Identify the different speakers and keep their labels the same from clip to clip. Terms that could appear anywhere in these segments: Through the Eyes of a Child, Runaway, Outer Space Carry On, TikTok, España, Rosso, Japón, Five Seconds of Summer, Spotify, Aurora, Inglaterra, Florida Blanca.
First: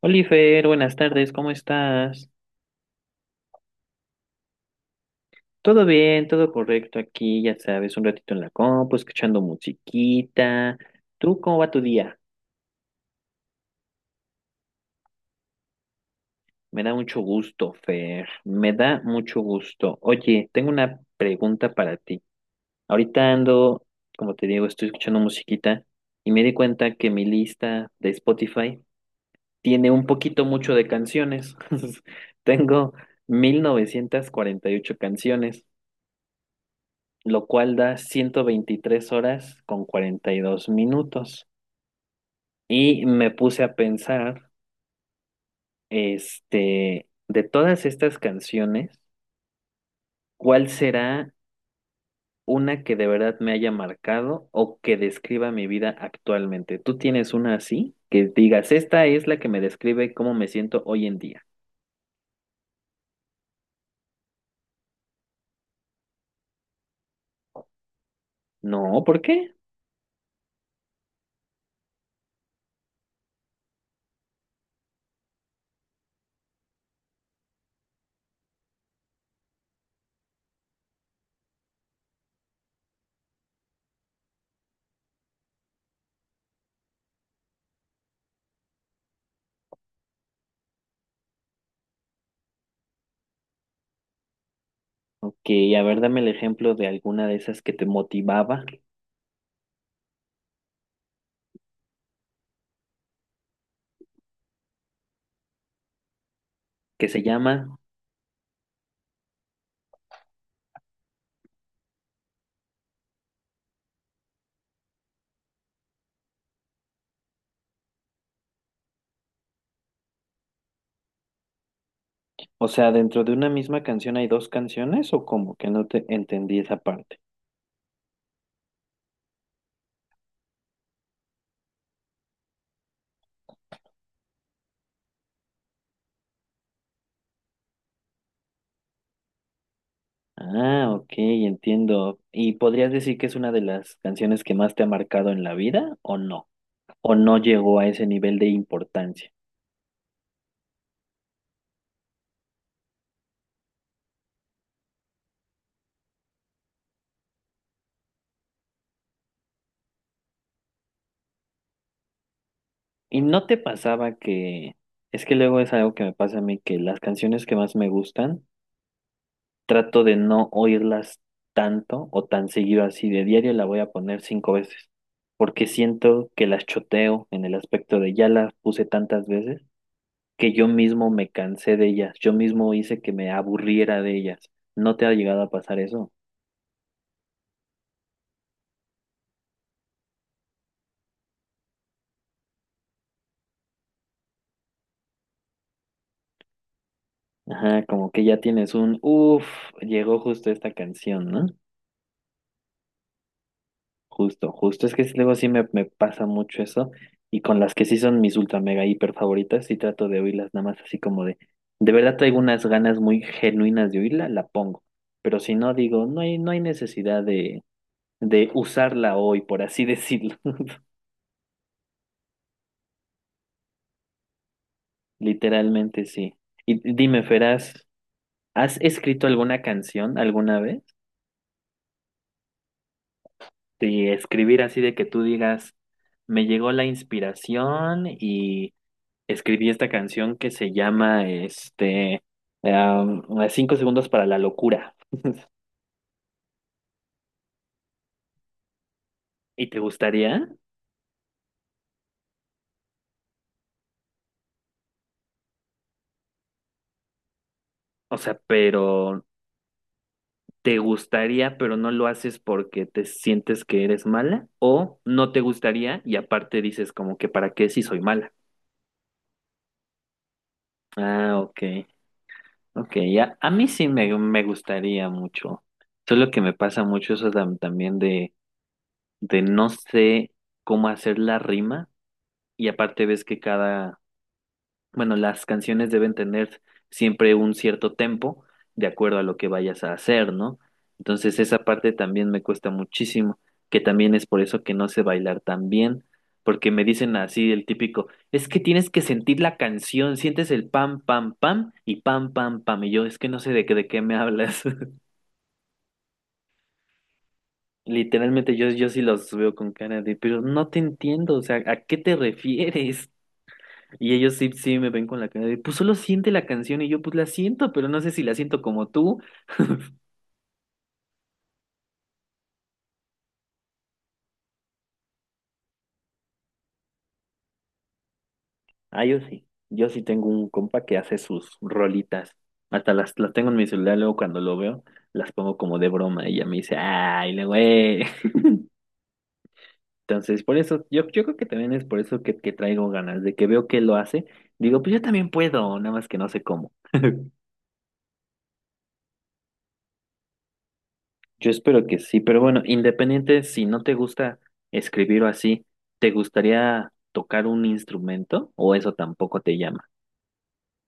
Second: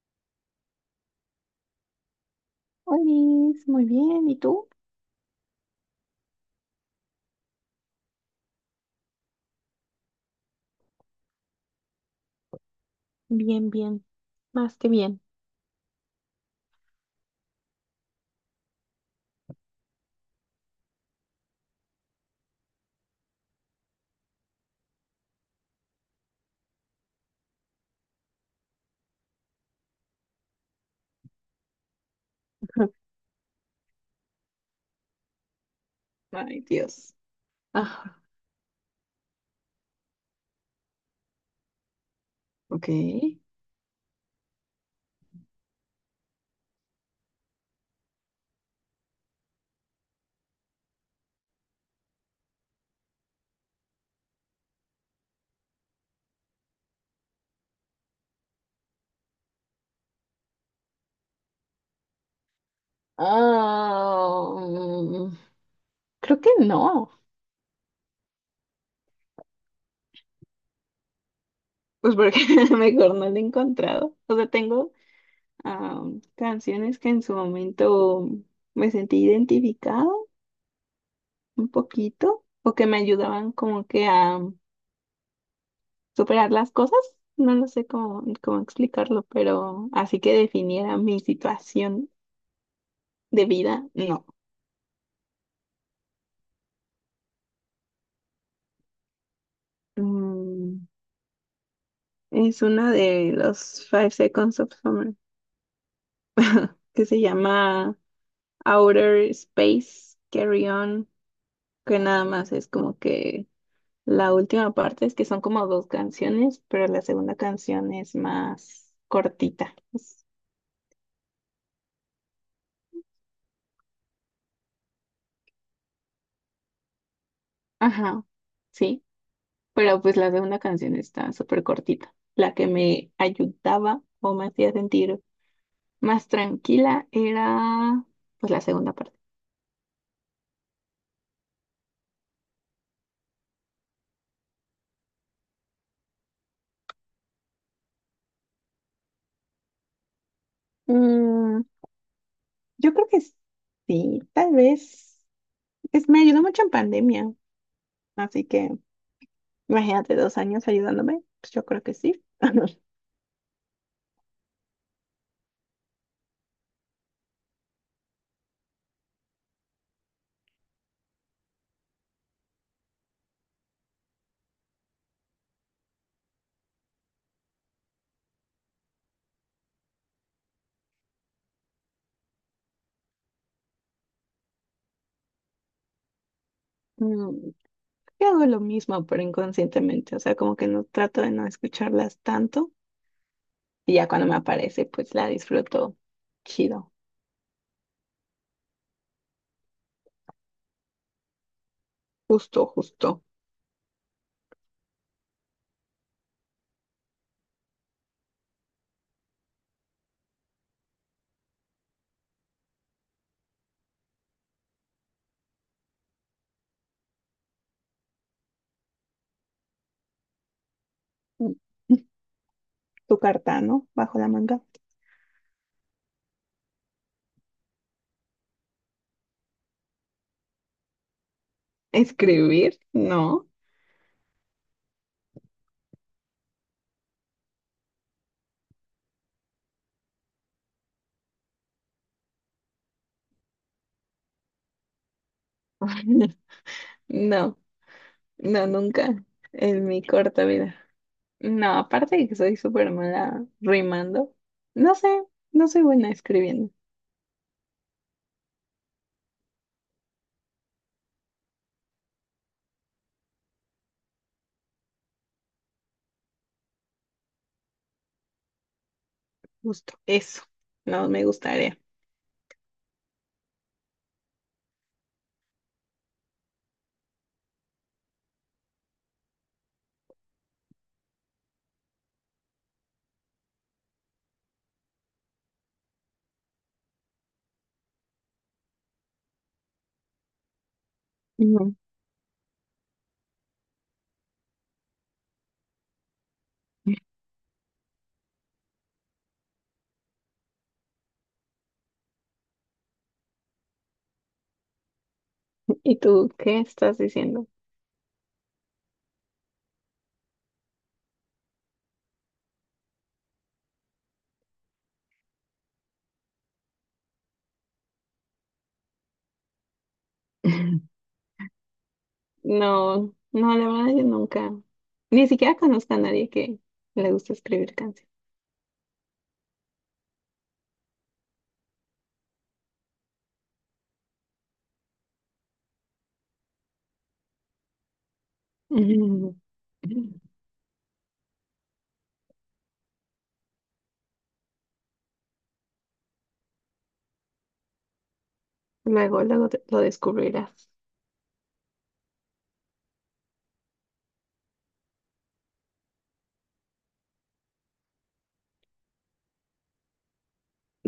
Speaker 1: Oliver, buenas tardes, ¿cómo estás?
Speaker 2: Olis, muy bien. ¿Y tú?
Speaker 1: Todo bien, todo correcto aquí, ya sabes, un ratito en la compu, escuchando musiquita. ¿Tú cómo va tu día?
Speaker 2: Bien, bien. Más que bien.
Speaker 1: Me da mucho gusto, Fer, me da mucho gusto. Oye, tengo una pregunta para ti. Ahorita ando, como te digo, estoy escuchando musiquita y me di cuenta que mi lista de Spotify tiene un poquito mucho de canciones. Tengo 1948 canciones.
Speaker 2: Ay, Dios.
Speaker 1: Lo cual da
Speaker 2: Ah,
Speaker 1: 123 horas con 42 minutos.
Speaker 2: Ok.
Speaker 1: Y me puse a pensar, de todas estas canciones, ¿cuál será una que de verdad me haya marcado o que describa mi vida actualmente? ¿Tú tienes una así? Que digas, esta es la que me describe cómo me siento hoy en día.
Speaker 2: Ah, creo que no.
Speaker 1: No, ¿por qué?
Speaker 2: Pues porque mejor no lo he encontrado. O sea, tengo canciones que en su momento me sentí identificado un poquito o que me ayudaban como que a superar las cosas. No lo sé cómo explicarlo, pero así que definiera mi situación de vida, no.
Speaker 1: Ok, a ver, dame el ejemplo de alguna de esas que te motivaba,
Speaker 2: Mm, es una de los Five Seconds of Summer que
Speaker 1: que
Speaker 2: se
Speaker 1: se llama.
Speaker 2: llama Outer Space Carry On, que nada más es como que la última parte es que son como dos canciones, pero la segunda canción es más cortita.
Speaker 1: O sea, dentro de una misma canción hay dos canciones o como que no te entendí esa parte.
Speaker 2: Ajá, sí, pero pues la segunda canción está súper cortita. La que me ayudaba o me hacía sentir más tranquila era pues la segunda parte.
Speaker 1: Ah, ok, entiendo. ¿Y podrías decir que es una de las canciones que más te ha marcado en la vida o no? ¿O no llegó a ese nivel de importancia?
Speaker 2: Yo creo que sí, tal vez. Es, me ayudó mucho en pandemia, así que imagínate 2 años ayudándome, pues yo creo que sí.
Speaker 1: ¿Y no te pasaba que... es que luego es algo que me pasa a mí, que las canciones que más me gustan, trato de no oírlas tanto o tan seguido así? De diario la voy a poner cinco veces, porque siento que las choteo en el aspecto de ya las puse tantas veces que yo mismo me cansé de ellas, yo mismo hice que me aburriera de ellas. ¿No te ha llegado a pasar eso?
Speaker 2: Mm, Yo hago lo mismo, pero inconscientemente, o sea, como que no trato de no escucharlas tanto y ya cuando me aparece, pues la disfruto chido,
Speaker 1: Ajá, como que ya tienes un, uff, llegó justo esta canción, ¿no?
Speaker 2: justo, justo.
Speaker 1: Justo, justo, es que sí, luego sí me pasa mucho eso, y con las que sí son mis ultra mega hiper favoritas, sí trato de oírlas nada más así como de verdad traigo unas ganas muy genuinas de oírla, la pongo, pero si no digo, no hay necesidad de usarla hoy, por así decirlo.
Speaker 2: Mm. Tu carta, ¿no? Bajo la manga.
Speaker 1: Literalmente sí. Y dime, Feraz. ¿Has escrito alguna canción alguna vez?
Speaker 2: ¿Escribir? No.
Speaker 1: De escribir así de que tú digas, me llegó la inspiración y escribí esta canción que se llama, am, Cinco segundos para la locura.
Speaker 2: No, no, nunca
Speaker 1: ¿Y te
Speaker 2: en mi corta
Speaker 1: gustaría?
Speaker 2: vida. No, aparte de que soy súper mala rimando, no sé, no soy buena escribiendo.
Speaker 1: O sea, pero te gustaría, pero no lo haces porque te sientes que eres mala, ¿o no te gustaría y aparte dices como que para qué si soy mala?
Speaker 2: Justo eso, no me
Speaker 1: Ah, ok.
Speaker 2: gustaría.
Speaker 1: Ok, ya. A mí sí me gustaría mucho. Solo que me pasa mucho eso también de no sé cómo hacer la rima. Y aparte ves que cada, bueno, las canciones deben tener siempre un cierto tempo de acuerdo a lo que vayas a hacer, ¿no? Entonces esa
Speaker 2: Ujú.
Speaker 1: parte también me cuesta muchísimo, que también es por eso que no sé bailar tan bien, porque me dicen así el típico, es que tienes que sentir la canción, sientes el pam, pam, pam y pam, pam, pam, y yo es que no sé de qué me hablas.
Speaker 2: ¿Y tú qué estás diciendo?
Speaker 1: Literalmente yo sí los veo con cara de, pero no te entiendo, o sea, ¿a qué te refieres? Y ellos sí me ven con la cara de, pues solo siente la canción, y yo pues la siento, pero no sé si la siento como tú.
Speaker 2: No, no, la verdad yo nunca, ni siquiera conozco a nadie que le guste escribir canciones.
Speaker 1: Ah, yo sí tengo un compa que hace sus rolitas. Hasta las tengo en mi celular, luego cuando lo veo, las pongo como de broma y ella me dice, ay, le güey.
Speaker 2: Ujú.
Speaker 1: Entonces, por eso, yo creo que también es por eso que traigo ganas, de que veo que lo hace, digo, pues yo también puedo, nada más que no sé cómo.
Speaker 2: Luego, luego lo descubrirás.
Speaker 1: Yo espero que sí, pero bueno, independiente si no te gusta escribir o así, ¿te gustaría tocar un instrumento o eso tampoco te llama?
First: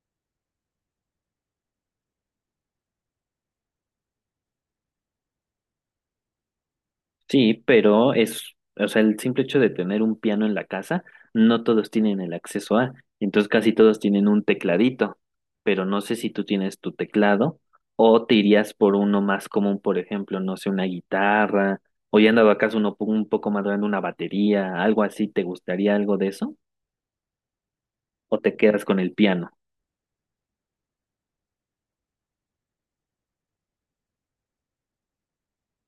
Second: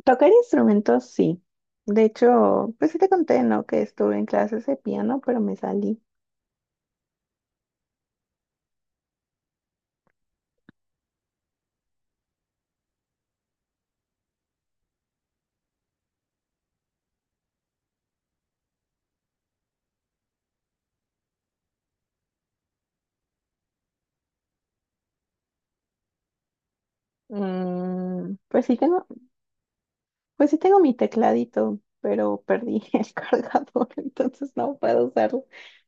Speaker 2: Tocar instrumentos, sí. De hecho, pues sí te conté, ¿no? Que estuve en clases de piano, pero me salí.
Speaker 1: Sí, pero es, o sea, el simple hecho de tener un piano en la casa, no todos tienen el acceso a, entonces casi todos tienen un tecladito, pero no sé si tú tienes tu teclado o te irías por uno más común, por ejemplo, no sé, una guitarra, o ya andaba acaso uno un poco más grande, una batería, algo así. ¿Te gustaría algo de eso?
Speaker 2: Mm,
Speaker 1: ¿O te
Speaker 2: pues sí
Speaker 1: quedas con
Speaker 2: tengo
Speaker 1: el piano?
Speaker 2: Pues sí tengo mi tecladito, pero perdí el cargador, entonces no puedo usarlo.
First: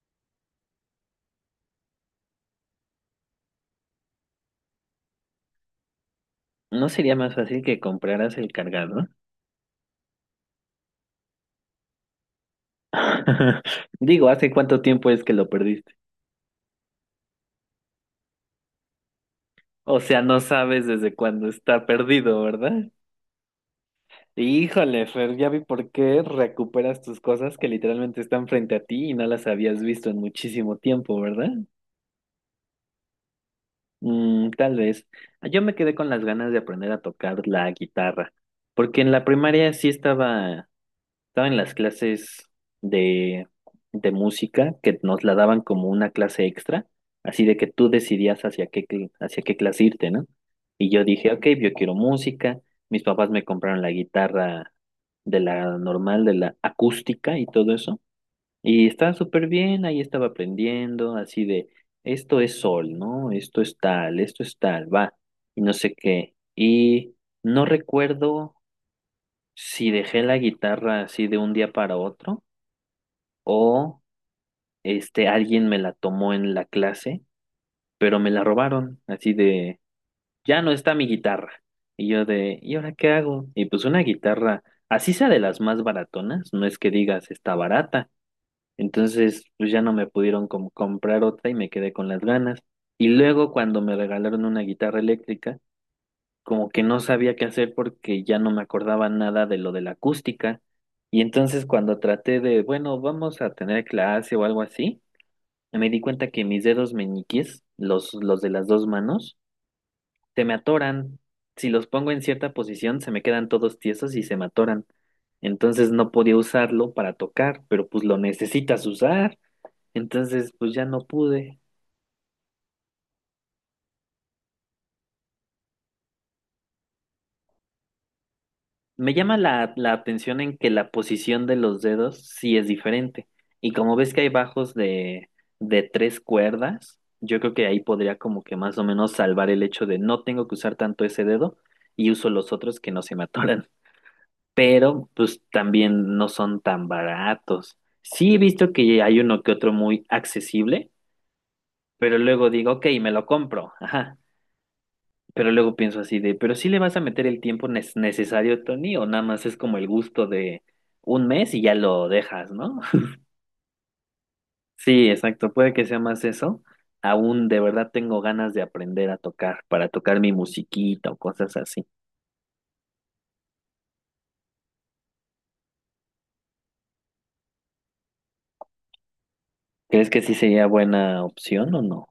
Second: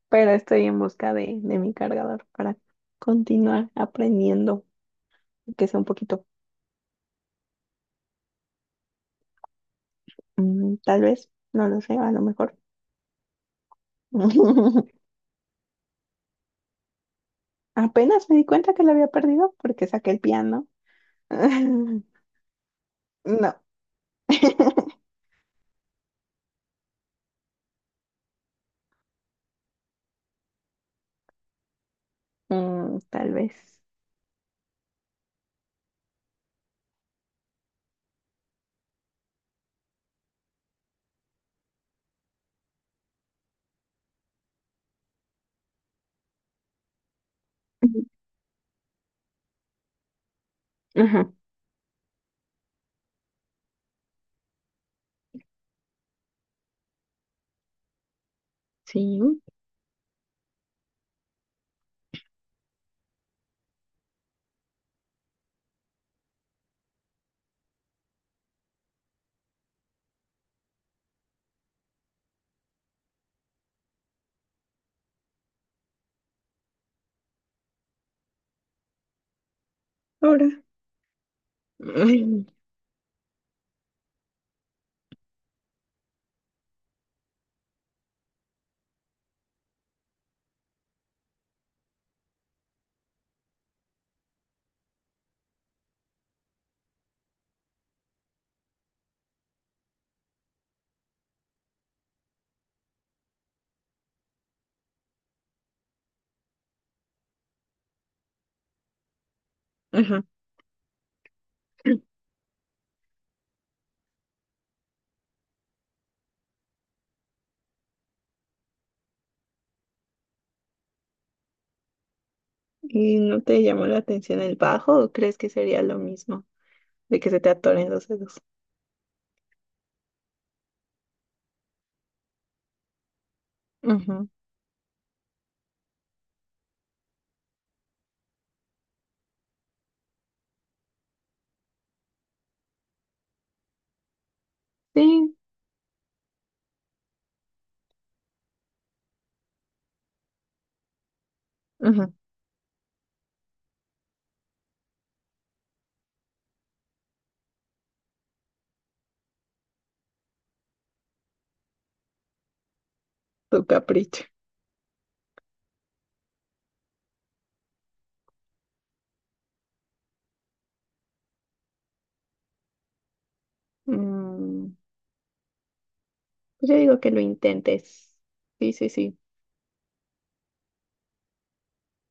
Speaker 2: Pero estoy en busca de mi cargador para continuar aprendiendo, que sea un poquito,
Speaker 1: ¿No sería más fácil que compraras el cargador?
Speaker 2: tal vez, no lo sé, a lo mejor.
Speaker 1: Digo, ¿hace cuánto tiempo es que lo perdiste?
Speaker 2: Apenas me di cuenta que lo había perdido porque
Speaker 1: O
Speaker 2: saqué el
Speaker 1: sea, no
Speaker 2: piano.
Speaker 1: sabes desde cuándo está perdido, ¿verdad?
Speaker 2: No.
Speaker 1: Híjole, Fer, ya vi por qué recuperas tus cosas que literalmente están frente a ti y no las habías visto en muchísimo tiempo, ¿verdad?
Speaker 2: Mm, tal vez.
Speaker 1: Mm, tal vez. Yo me quedé con las ganas de aprender a tocar la guitarra, porque en la primaria sí estaba en las clases de, de música, que nos la daban como una clase extra, así de que tú decidías hacia qué, hacia qué clase irte, ¿no? Y yo dije,
Speaker 2: Ajá,
Speaker 1: ok, yo quiero música. Mis papás me compraron la guitarra, de la normal, de la acústica y todo eso, y estaba
Speaker 2: sí.
Speaker 1: súper bien, ahí estaba aprendiendo, así de, esto es sol, ¿no? Esto es tal, va, y no sé qué, y no recuerdo si dejé la guitarra así de un día para otro o alguien me la tomó en la clase, pero me la robaron, así de
Speaker 2: Ahora.
Speaker 1: ya no está mi guitarra. Y yo
Speaker 2: Ay,
Speaker 1: de, ¿y ahora qué hago? Y pues una guitarra, así sea de las más baratonas, no es que digas está barata. Entonces, pues ya no me pudieron como comprar otra y me quedé con las ganas. Y luego cuando me regalaron una guitarra eléctrica, como que no sabía qué hacer porque ya no me acordaba nada de lo de la acústica. Y entonces cuando traté de, bueno, vamos a tener clase o algo así, me di cuenta que mis dedos meñiques, los de las dos manos,
Speaker 2: Ajá.
Speaker 1: se me atoran. Si los pongo en cierta posición, se me quedan todos tiesos y se me atoran. Entonces no podía usarlo para tocar, pero pues lo necesitas usar. Entonces pues ya no pude.
Speaker 2: ¿Y no te llamó la atención el bajo o crees que sería lo mismo? De que se te atoren los dedos.
Speaker 1: Me llama la atención en que la posición de los dedos sí es diferente. Y como ves que hay
Speaker 2: Ujú,
Speaker 1: bajos de tres cuerdas, yo creo que ahí podría como que más o menos salvar el hecho de no tengo que usar tanto ese dedo y uso los otros que no se me atoran. Pero
Speaker 2: sí,
Speaker 1: pues también no son tan baratos. Sí he visto que hay uno que otro muy accesible,
Speaker 2: ujú,
Speaker 1: pero luego digo, ok, me lo compro. Ajá. Pero luego pienso así de, ¿pero sí le vas a meter el tiempo necesario, Tony? ¿O nada más es como el gusto de un mes y ya lo dejas, ¿no?
Speaker 2: tu capricho.
Speaker 1: Sí, exacto, puede que sea más eso. Aún de verdad tengo ganas de aprender a tocar, para tocar mi musiquita o cosas así.
Speaker 2: Mm, pues yo digo que lo intentes. Sí, sí, sí.
Speaker 1: ¿Crees que sí sería buena opción o no?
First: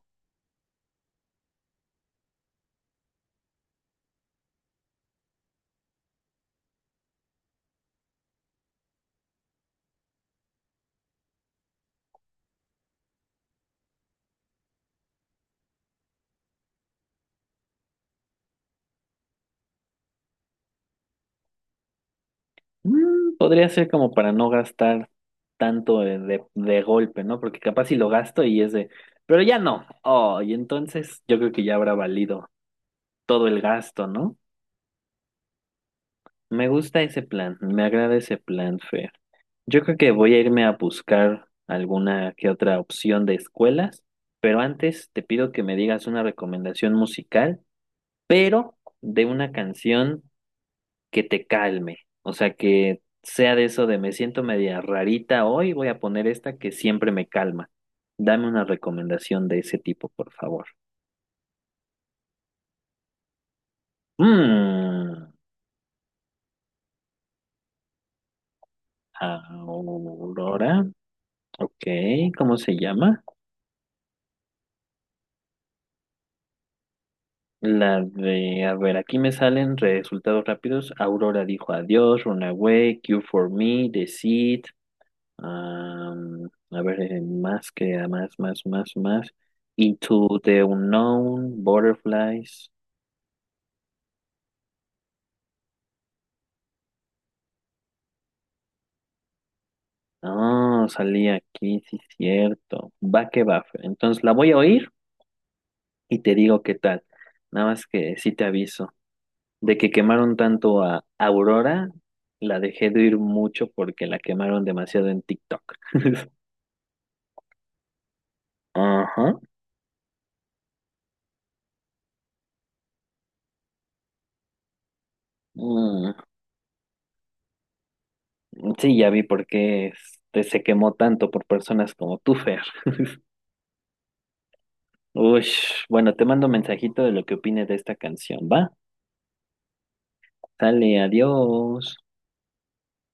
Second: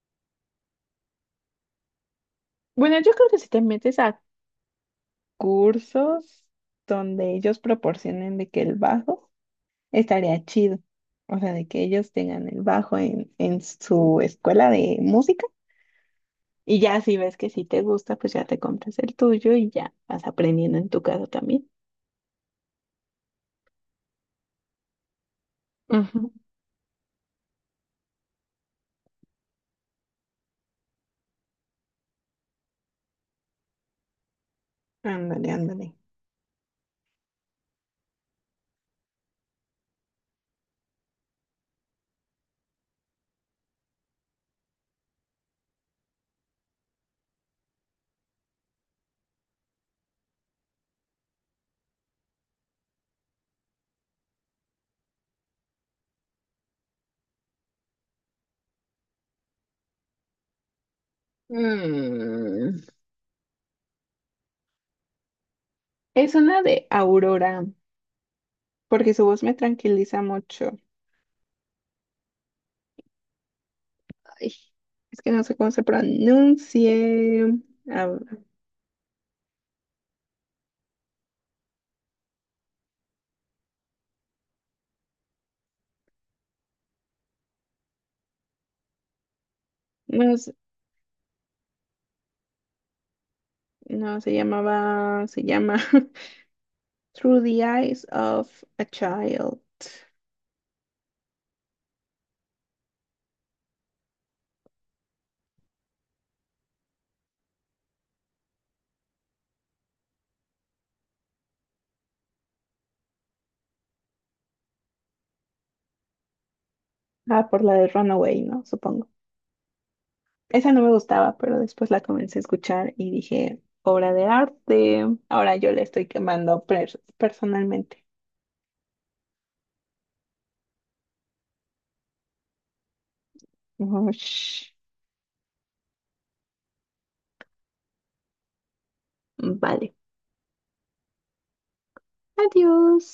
Speaker 2: Bueno, yo creo que si te metes a cursos donde ellos proporcionen de que el bajo estaría chido. O sea, de que ellos tengan el bajo en su escuela de música. Y ya si ves que si te gusta, pues ya te compras el tuyo y ya vas aprendiendo en tu casa también.
Speaker 1: Mm, podría ser como para no gastar tanto de,
Speaker 2: Ujú.
Speaker 1: de golpe, ¿no? Porque capaz si lo gasto y es de, pero ya no. Oh, y entonces yo creo que ya habrá valido todo el gasto, ¿no?
Speaker 2: Ándale, ándale.
Speaker 1: Me gusta ese plan, me agrada ese plan, Fer. Yo creo que voy a irme a buscar alguna que otra opción de escuelas, pero antes te pido que me digas una recomendación musical, pero de una canción que te calme, o sea, que sea de eso de me siento media rarita hoy, voy a poner esta que siempre me calma. Dame una recomendación de ese tipo, por favor.
Speaker 2: Mm.
Speaker 1: Mm,
Speaker 2: Es una de Aurora, porque su voz me tranquiliza mucho.
Speaker 1: Aurora, ok, ¿cómo se llama?
Speaker 2: Ay, es que no sé cómo se pronuncie.
Speaker 1: La
Speaker 2: Ah,
Speaker 1: de, a ver, aquí me salen resultados rápidos. Aurora dijo adiós, Runaway, Q for Me, The Seed. A ver, más que más, más, más, más.
Speaker 2: no,
Speaker 1: Into the Unknown, Butterflies.
Speaker 2: no, se llama Through the Eyes of a Child.
Speaker 1: Ah, salí aquí, sí, cierto. Va que va. Fer. Entonces la voy a oír y te digo qué tal. Nada más que sí te aviso. De que quemaron tanto a Aurora, la dejé de oír mucho porque la quemaron demasiado en TikTok.
Speaker 2: Ah, por la de Runaway, ¿no? Supongo.
Speaker 1: Ajá.
Speaker 2: Esa no me gustaba, pero después la comencé a escuchar y dije, obra de arte. Ahora yo le estoy
Speaker 1: Mm,
Speaker 2: quemando personalmente.
Speaker 1: Sí, ya vi por qué se quemó tanto por personas como tú, Fer.
Speaker 2: Ush.
Speaker 1: Uy, bueno, te mando un mensajito de lo que opines de esta canción, ¿va?
Speaker 2: Vale.
Speaker 1: Sale, adiós.
Speaker 2: Adiós.